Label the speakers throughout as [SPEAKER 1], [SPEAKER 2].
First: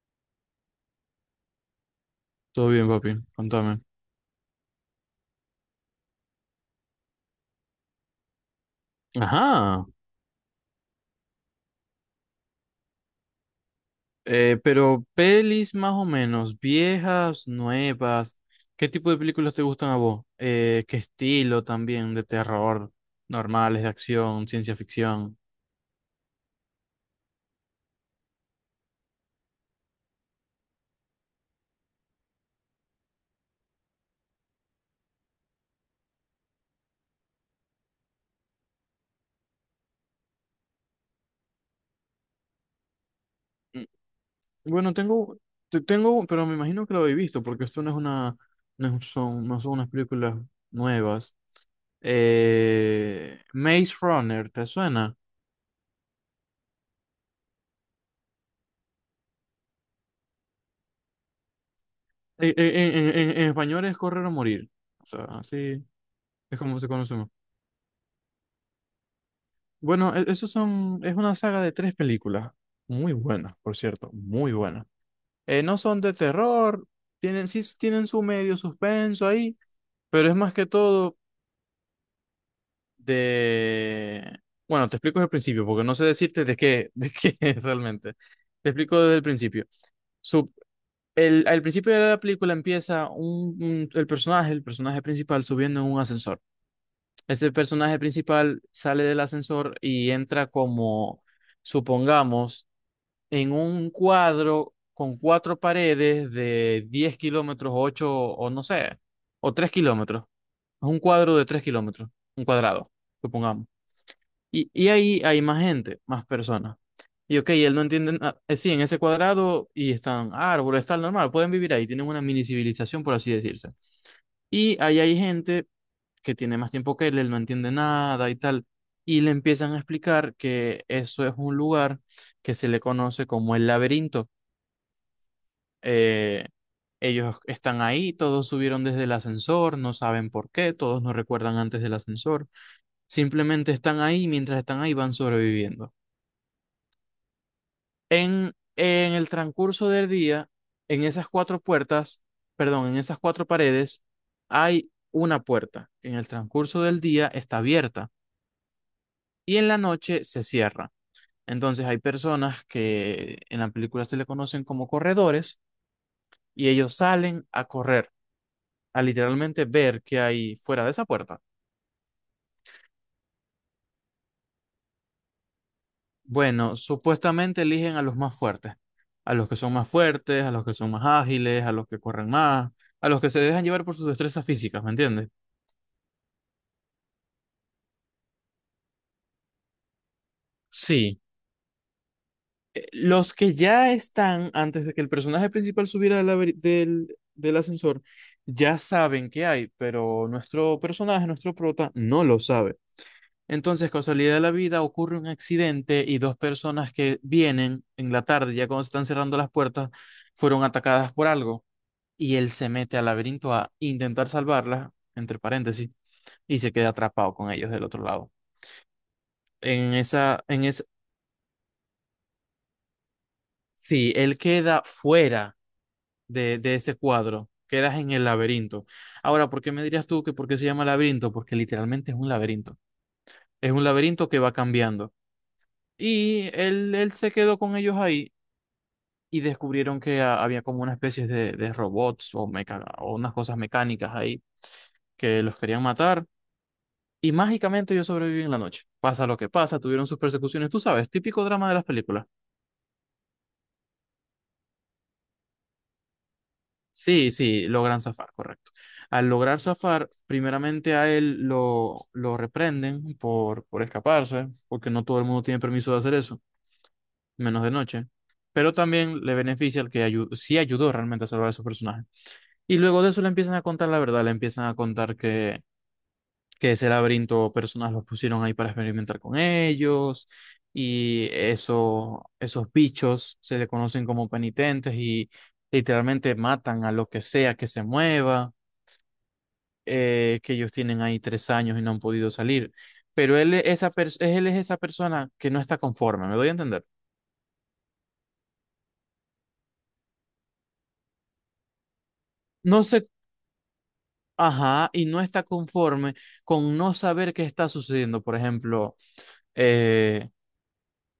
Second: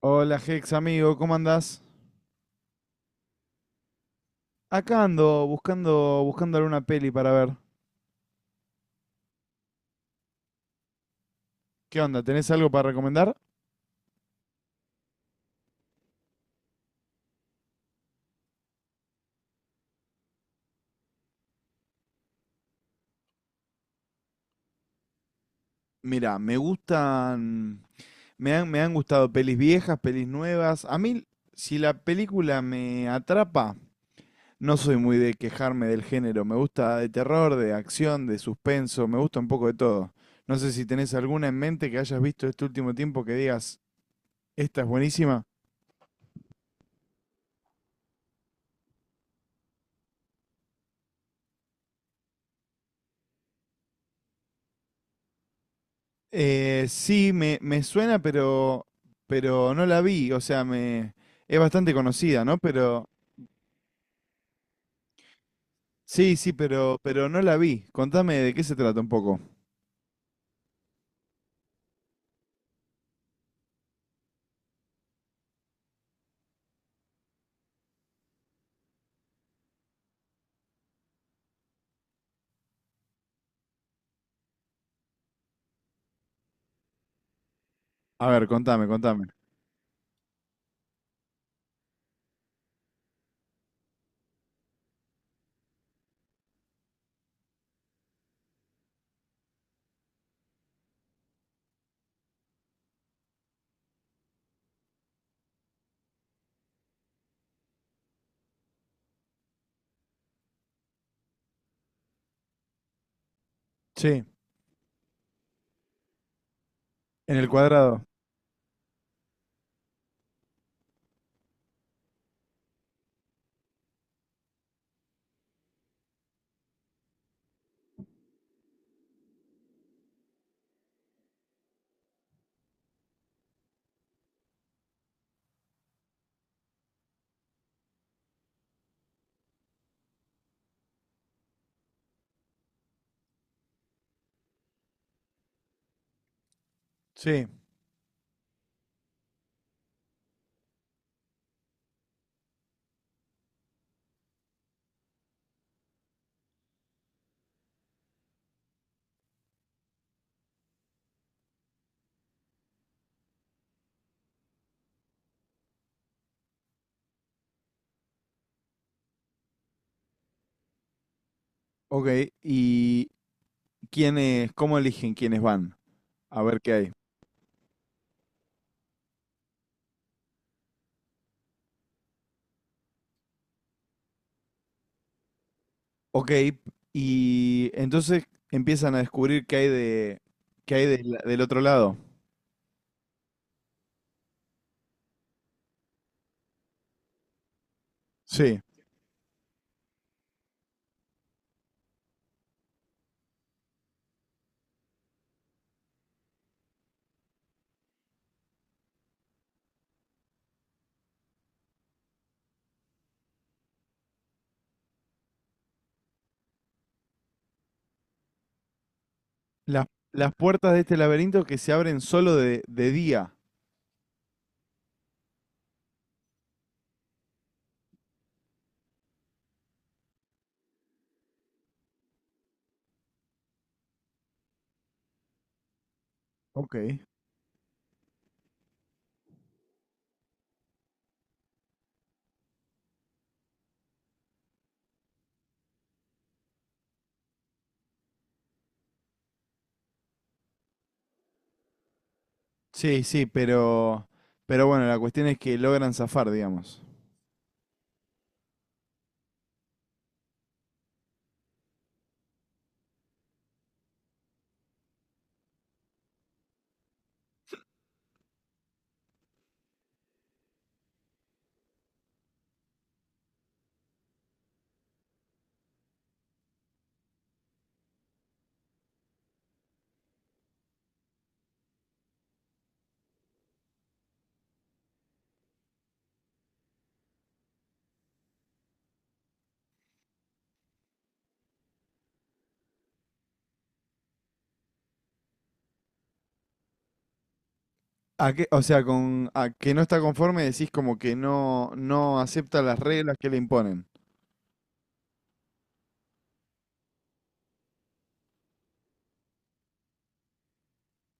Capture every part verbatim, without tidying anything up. [SPEAKER 1] Hola Hex, amigo, ¿cómo andás?
[SPEAKER 2] Todo bien, papi. Contame.
[SPEAKER 1] Acá ando buscando, buscando alguna peli para ver.
[SPEAKER 2] Ajá.
[SPEAKER 1] ¿Qué onda? ¿Tenés algo para recomendar?
[SPEAKER 2] Eh, pero pelis más o menos, viejas, nuevas. ¿Qué tipo de películas te gustan a vos? Eh, ¿qué estilo también? ¿De terror? Normales, de acción, ciencia ficción.
[SPEAKER 1] Mira, me gustan, me han, me han gustado pelis viejas, pelis nuevas. A mí, si la película me atrapa, no soy muy de quejarme del género. Me gusta de terror, de acción, de suspenso, me gusta un poco de todo. No sé si tenés alguna en mente que hayas visto este último tiempo que digas,
[SPEAKER 2] Mm,
[SPEAKER 1] esta es
[SPEAKER 2] Bueno, tengo,
[SPEAKER 1] buenísima.
[SPEAKER 2] te tengo, pero me imagino que lo habéis visto, porque esto no es una, no son, no son unas películas nuevas. Eh, Maze Runner, ¿te suena?
[SPEAKER 1] Eh, sí, me, me suena, pero, pero no la vi. O sea, me, es bastante conocida,
[SPEAKER 2] Eh,
[SPEAKER 1] ¿no?
[SPEAKER 2] eh, en,
[SPEAKER 1] Pero
[SPEAKER 2] en en- en español es Correr o Morir. O sea, así
[SPEAKER 1] sí, sí,
[SPEAKER 2] es como se
[SPEAKER 1] pero,
[SPEAKER 2] conoce.
[SPEAKER 1] pero no la vi. Contame de qué se trata un poco.
[SPEAKER 2] Bueno, e- esos son, es una saga de tres películas, muy buenas, por cierto, muy buenas. Eh, no son de terror, tienen, sí s- tienen su medio suspenso ahí, pero es más que todo de... Bueno, te explico desde el principio, porque no sé decirte de qué, de qué es realmente.
[SPEAKER 1] A ver,
[SPEAKER 2] Te
[SPEAKER 1] contame,
[SPEAKER 2] explico desde el
[SPEAKER 1] contame.
[SPEAKER 2] principio. Su- el, Al principio de la película empieza un, un- el personaje, el personaje principal subiendo en un ascensor. Ese personaje principal sale del ascensor y entra como, supongamos, en un cuadro con cuatro paredes de diez kilómetros, ocho o no sé, o tres kilómetros. Es un cuadro de tres kilómetros, un cuadrado, supongamos.
[SPEAKER 1] Sí,
[SPEAKER 2] Y, y ahí hay más gente, más personas.
[SPEAKER 1] en
[SPEAKER 2] Y
[SPEAKER 1] el
[SPEAKER 2] ok, él no
[SPEAKER 1] cuadrado.
[SPEAKER 2] entiende nada. Eh, sí, en ese cuadrado y están árboles, tal, normal, pueden vivir ahí, tienen una mini civilización, por así decirse. Y ahí hay gente que tiene más tiempo que él, él no entiende nada y tal. Y le empiezan a explicar que eso es un lugar que se le conoce como el laberinto. Eh, ellos están ahí, todos subieron desde el ascensor, no saben por qué, todos no recuerdan antes del ascensor, simplemente están ahí, y mientras están ahí van sobreviviendo.
[SPEAKER 1] Sí,
[SPEAKER 2] En, en el transcurso del día, en esas cuatro puertas, perdón, en esas cuatro paredes, hay una puerta que en el transcurso del día está abierta y en la noche se cierra. Entonces hay personas que en la película se le conocen como corredores y ellos salen a correr a literalmente ver qué hay fuera de esa puerta.
[SPEAKER 1] ok. ¿Y quiénes, cómo eligen quiénes van? A ver qué
[SPEAKER 2] Bueno,
[SPEAKER 1] hay.
[SPEAKER 2] supuestamente eligen a los más fuertes, a los que son más fuertes, a los que son más ágiles, a los que corren más, a los que se dejan llevar por sus destrezas físicas, ¿me entiendes?
[SPEAKER 1] Ok, y entonces empiezan a descubrir qué hay de, qué hay del,
[SPEAKER 2] Sí,
[SPEAKER 1] del otro lado.
[SPEAKER 2] eh, los que ya están, antes de que el personaje principal subiera del, laberi- del, del ascensor,
[SPEAKER 1] Sí.
[SPEAKER 2] ya saben qué hay, pero nuestro personaje, nuestro prota, no lo sabe. Entonces, casualidad de la vida, ocurre un accidente y dos personas que vienen en la tarde, ya cuando se están cerrando las puertas, fueron atacadas por algo. Y él se mete al laberinto a intentar salvarlas, entre paréntesis, y se queda atrapado con ellos del otro lado.
[SPEAKER 1] Las,
[SPEAKER 2] En
[SPEAKER 1] las
[SPEAKER 2] esa, en
[SPEAKER 1] puertas de
[SPEAKER 2] esa,
[SPEAKER 1] este laberinto que se abren solo de, de día.
[SPEAKER 2] sí, él queda fuera de, de ese cuadro, quedas en el laberinto. Ahora, ¿por qué me dirías tú que por qué se llama laberinto? Porque literalmente es un laberinto. Es un laberinto que va cambiando. Y
[SPEAKER 1] Ok.
[SPEAKER 2] él, él se quedó con ellos ahí y descubrieron que ha- había como una especie de, de robots o, meca- o unas cosas mecánicas ahí que los querían matar. Y mágicamente ellos sobreviven la noche. Pasa lo que pasa, tuvieron sus persecuciones, tú sabes, típico drama de las películas.
[SPEAKER 1] Sí, sí, pero, pero bueno, la cuestión es que logran zafar, digamos.
[SPEAKER 2] Sí, sí, logran zafar, correcto. Al lograr zafar, primeramente a él lo, lo reprenden por, por escaparse, porque no todo el mundo tiene permiso de hacer eso, menos de noche. Pero también le beneficia el que ayu- sí ayudó realmente a salvar a su personaje. Y luego de eso le empiezan a contar la verdad, le empiezan a contar que que ese laberinto personas los pusieron ahí para experimentar con ellos y eso, esos bichos se le conocen como penitentes y literalmente matan a lo que sea que se mueva, eh, que ellos tienen ahí tres años y no han podido salir. Pero él, es esa pers- él es esa persona que no está conforme, ¿me doy a entender?
[SPEAKER 1] ¿A qué- o sea, con a que no está conforme decís como que no, no acepta las
[SPEAKER 2] No se,
[SPEAKER 1] reglas que le imponen.
[SPEAKER 2] ajá, y no está conforme con no saber qué está sucediendo. Por ejemplo, eh,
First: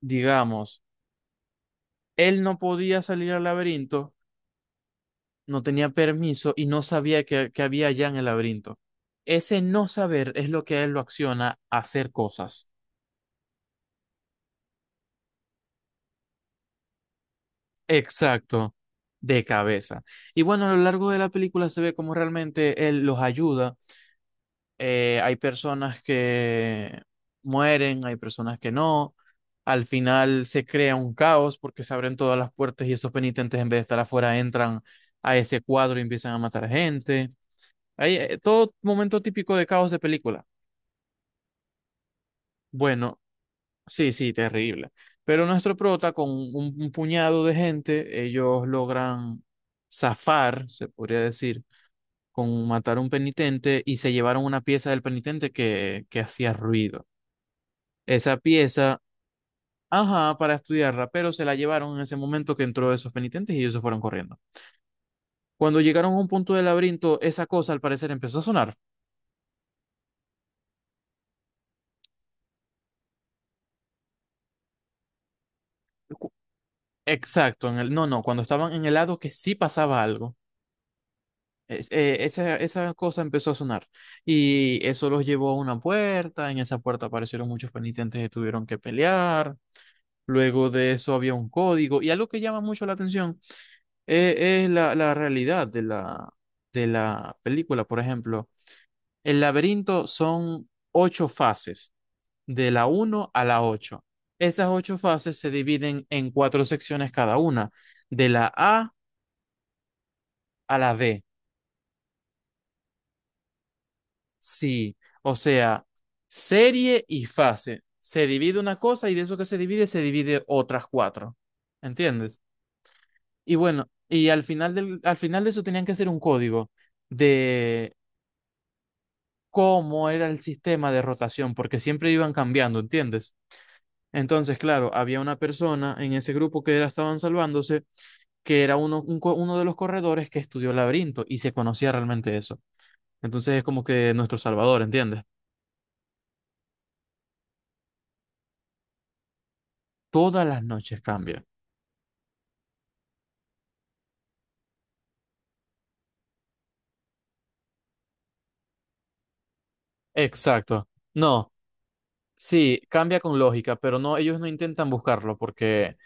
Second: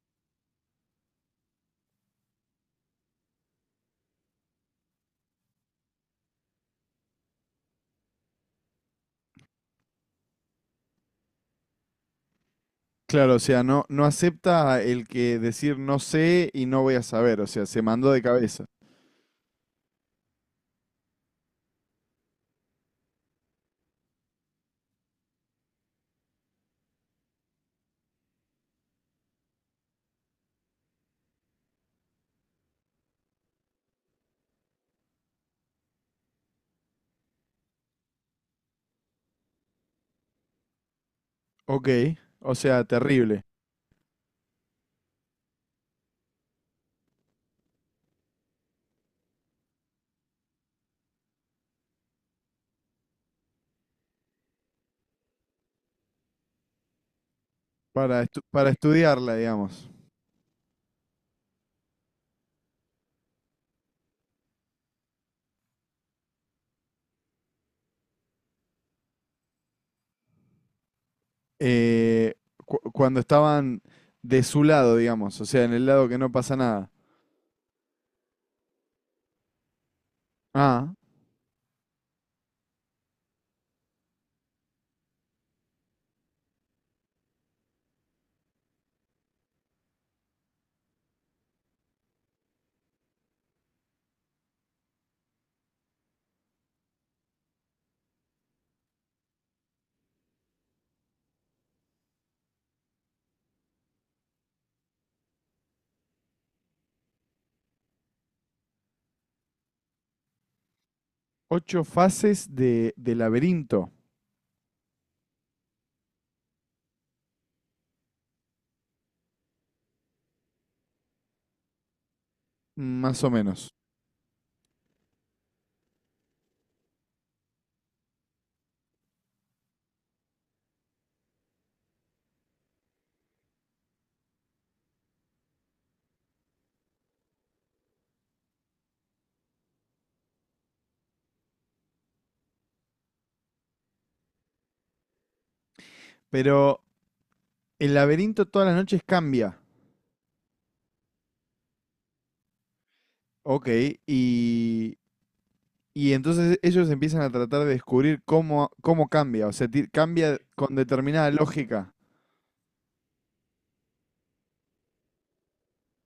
[SPEAKER 2] digamos, él no podía salir al laberinto, no tenía permiso y no sabía que, que había allá en el laberinto. Ese no saber es lo que a él lo acciona a hacer cosas.
[SPEAKER 1] Claro, o sea, no, no acepta el que decir no sé y no voy a saber, o sea, se mandó de cabeza.
[SPEAKER 2] Exacto, de cabeza. Y bueno, a lo largo de la película se ve cómo realmente él los ayuda. Eh, hay personas que mueren, hay personas que no. Al final se crea un caos porque se abren todas las puertas y esos penitentes en vez de estar afuera entran a ese cuadro y empiezan a matar gente. Hay, eh, todo momento típico de caos de película.
[SPEAKER 1] Ok, o sea,
[SPEAKER 2] Bueno,
[SPEAKER 1] terrible.
[SPEAKER 2] sí, sí, terrible. Pero nuestro prota, con un, un puñado de gente, ellos logran zafar, se podría decir, con matar a un penitente y se llevaron una pieza del penitente que, que hacía ruido.
[SPEAKER 1] Para
[SPEAKER 2] Esa
[SPEAKER 1] estu- para
[SPEAKER 2] pieza,
[SPEAKER 1] estudiarla, digamos.
[SPEAKER 2] ajá, para estudiarla, pero se la llevaron en ese momento que entró esos penitentes y ellos se fueron corriendo. Cuando llegaron a un punto del laberinto, esa cosa al parecer empezó a sonar.
[SPEAKER 1] Eh, cu- Cuando estaban de su lado, digamos, o sea, en el lado que no
[SPEAKER 2] Cu-
[SPEAKER 1] pasa nada.
[SPEAKER 2] Exacto, en el, no, no, cuando estaban en el lado que sí pasaba algo.
[SPEAKER 1] Ah,
[SPEAKER 2] Es- eh, esa, esa cosa empezó a sonar y eso los llevó a una puerta. En esa puerta aparecieron muchos penitentes que tuvieron que pelear. Luego de eso había un código. Y algo que llama mucho la atención, eh, es la, la realidad de la, de la película. Por ejemplo, el laberinto son ocho fases, de la uno a la ocho. Esas ocho fases se dividen en cuatro secciones cada una, de la A a la D.
[SPEAKER 1] ocho fases de, de laberinto.
[SPEAKER 2] Sí, o sea, serie y fase. Se divide una cosa y de eso que se divide, se divide otras cuatro. ¿Entiendes?
[SPEAKER 1] Más o
[SPEAKER 2] Y
[SPEAKER 1] menos.
[SPEAKER 2] bueno, y al final, del, al final de eso tenían que hacer un código de cómo era el sistema de rotación, porque siempre iban cambiando, ¿entiendes? Entonces, claro, había una persona en ese grupo que era, estaban salvándose, que era uno, un co- uno de los corredores que estudió laberinto y se conocía realmente eso. Entonces es como que nuestro salvador, ¿entiendes?
[SPEAKER 1] Pero el laberinto todas las noches cambia.
[SPEAKER 2] Todas las noches cambia.
[SPEAKER 1] Ok, y, y entonces ellos empiezan a tratar de descubrir cómo, cómo cambia. O sea, ti- cambia con
[SPEAKER 2] Exacto.
[SPEAKER 1] determinada
[SPEAKER 2] No,
[SPEAKER 1] lógica
[SPEAKER 2] sí, cambia con lógica, pero no, ellos no intentan buscarlo porque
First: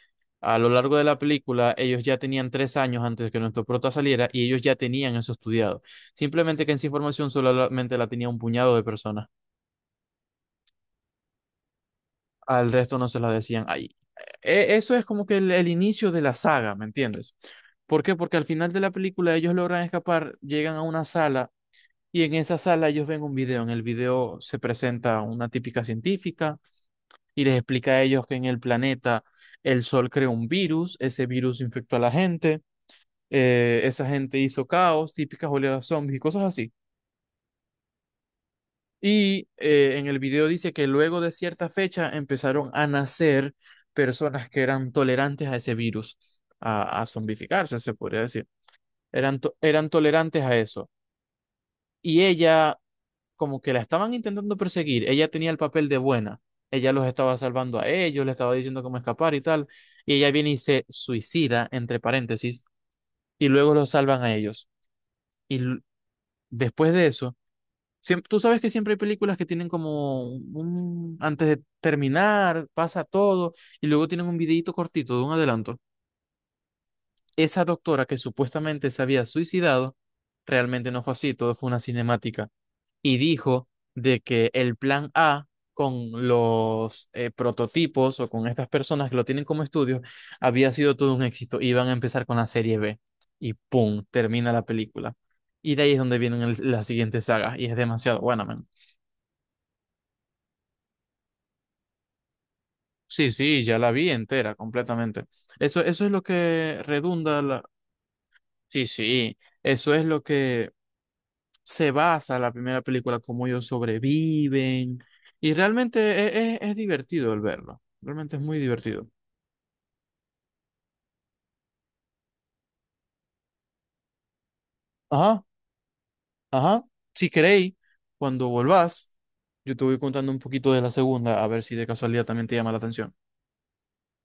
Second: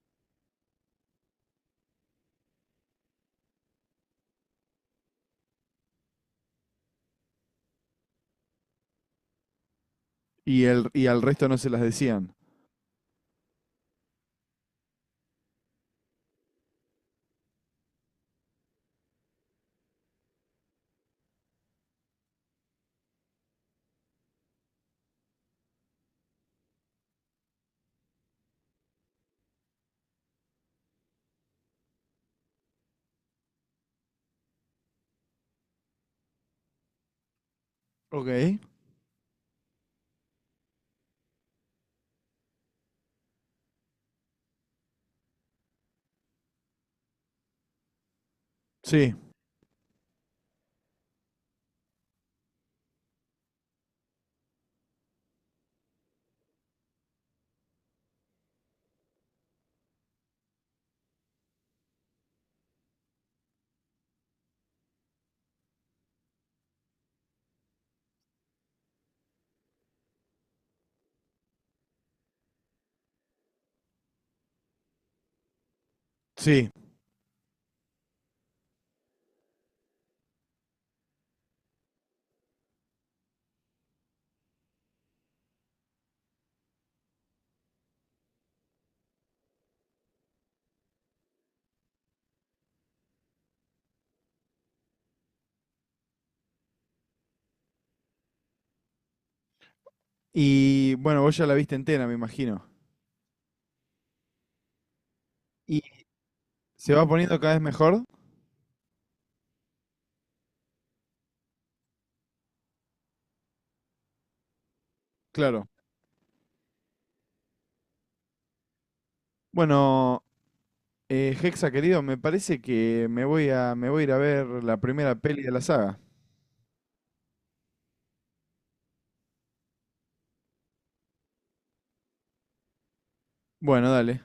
[SPEAKER 2] a lo largo de la película ellos ya tenían tres años antes de que nuestro prota saliera y ellos ya tenían eso estudiado. Simplemente que esa información solamente la tenía un puñado de personas.
[SPEAKER 1] y, el, y al resto no se las decían.
[SPEAKER 2] Al resto no se la decían. Ahí, e- eso es como que el, el inicio de la saga, ¿me entiendes? ¿Por qué? Porque al final de la película ellos logran escapar, llegan a una sala y en esa sala ellos ven un video. En el video se presenta una típica científica y les explica a ellos que en el planeta el sol creó un virus, ese virus infectó a la gente, eh, esa gente hizo caos, típicas oleadas zombies y cosas así.
[SPEAKER 1] Ok.
[SPEAKER 2] Y eh, en el video dice que luego de cierta fecha empezaron a nacer personas que eran tolerantes a ese virus, a, a zombificarse, se podría decir.
[SPEAKER 1] Sí,
[SPEAKER 2] Eran, to- eran tolerantes a eso. Y ella, como que la estaban intentando perseguir, ella tenía el papel de buena, ella los estaba salvando a ellos, le estaba diciendo cómo escapar y tal, y ella viene y se suicida, entre paréntesis, y luego los salvan a ellos. Y l- después de eso, siem- tú sabes que siempre hay películas que tienen como un, antes de terminar, pasa todo, y luego tienen un videíto cortito de un adelanto.
[SPEAKER 1] sí.
[SPEAKER 2] Esa doctora que supuestamente se había suicidado, realmente no fue así, todo fue una cinemática y dijo de que el plan A con los eh, prototipos o con estas personas que lo tienen como estudio había sido todo un éxito. Iban a empezar con la serie B y ¡pum! Termina la película. Y de ahí es donde vienen el- las siguientes sagas y es demasiado buena, man.
[SPEAKER 1] Y bueno, vos ya la viste entera, me imagino.
[SPEAKER 2] Sí, sí, ya la vi entera, completamente. Eso,
[SPEAKER 1] ¿Y
[SPEAKER 2] eso es lo que
[SPEAKER 1] se va poniendo
[SPEAKER 2] redunda
[SPEAKER 1] cada vez
[SPEAKER 2] la...
[SPEAKER 1] mejor?
[SPEAKER 2] Sí, sí, eso es lo que se basa la primera película, cómo ellos sobreviven. Y
[SPEAKER 1] Claro.
[SPEAKER 2] realmente es, es- es divertido el verlo. Realmente es muy divertido.
[SPEAKER 1] Bueno, eh, Hexa, querido, me parece que me voy a, me voy a ir a ver la primera peli
[SPEAKER 2] Ajá,
[SPEAKER 1] de la saga.
[SPEAKER 2] ajá. Si queréis, cuando volvás, yo te voy contando un poquito de la segunda, a ver si de casualidad también te llama la atención.
[SPEAKER 1] Bueno, dale.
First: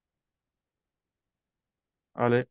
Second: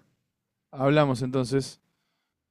[SPEAKER 1] Hablamos entonces.
[SPEAKER 2] ¿Vale?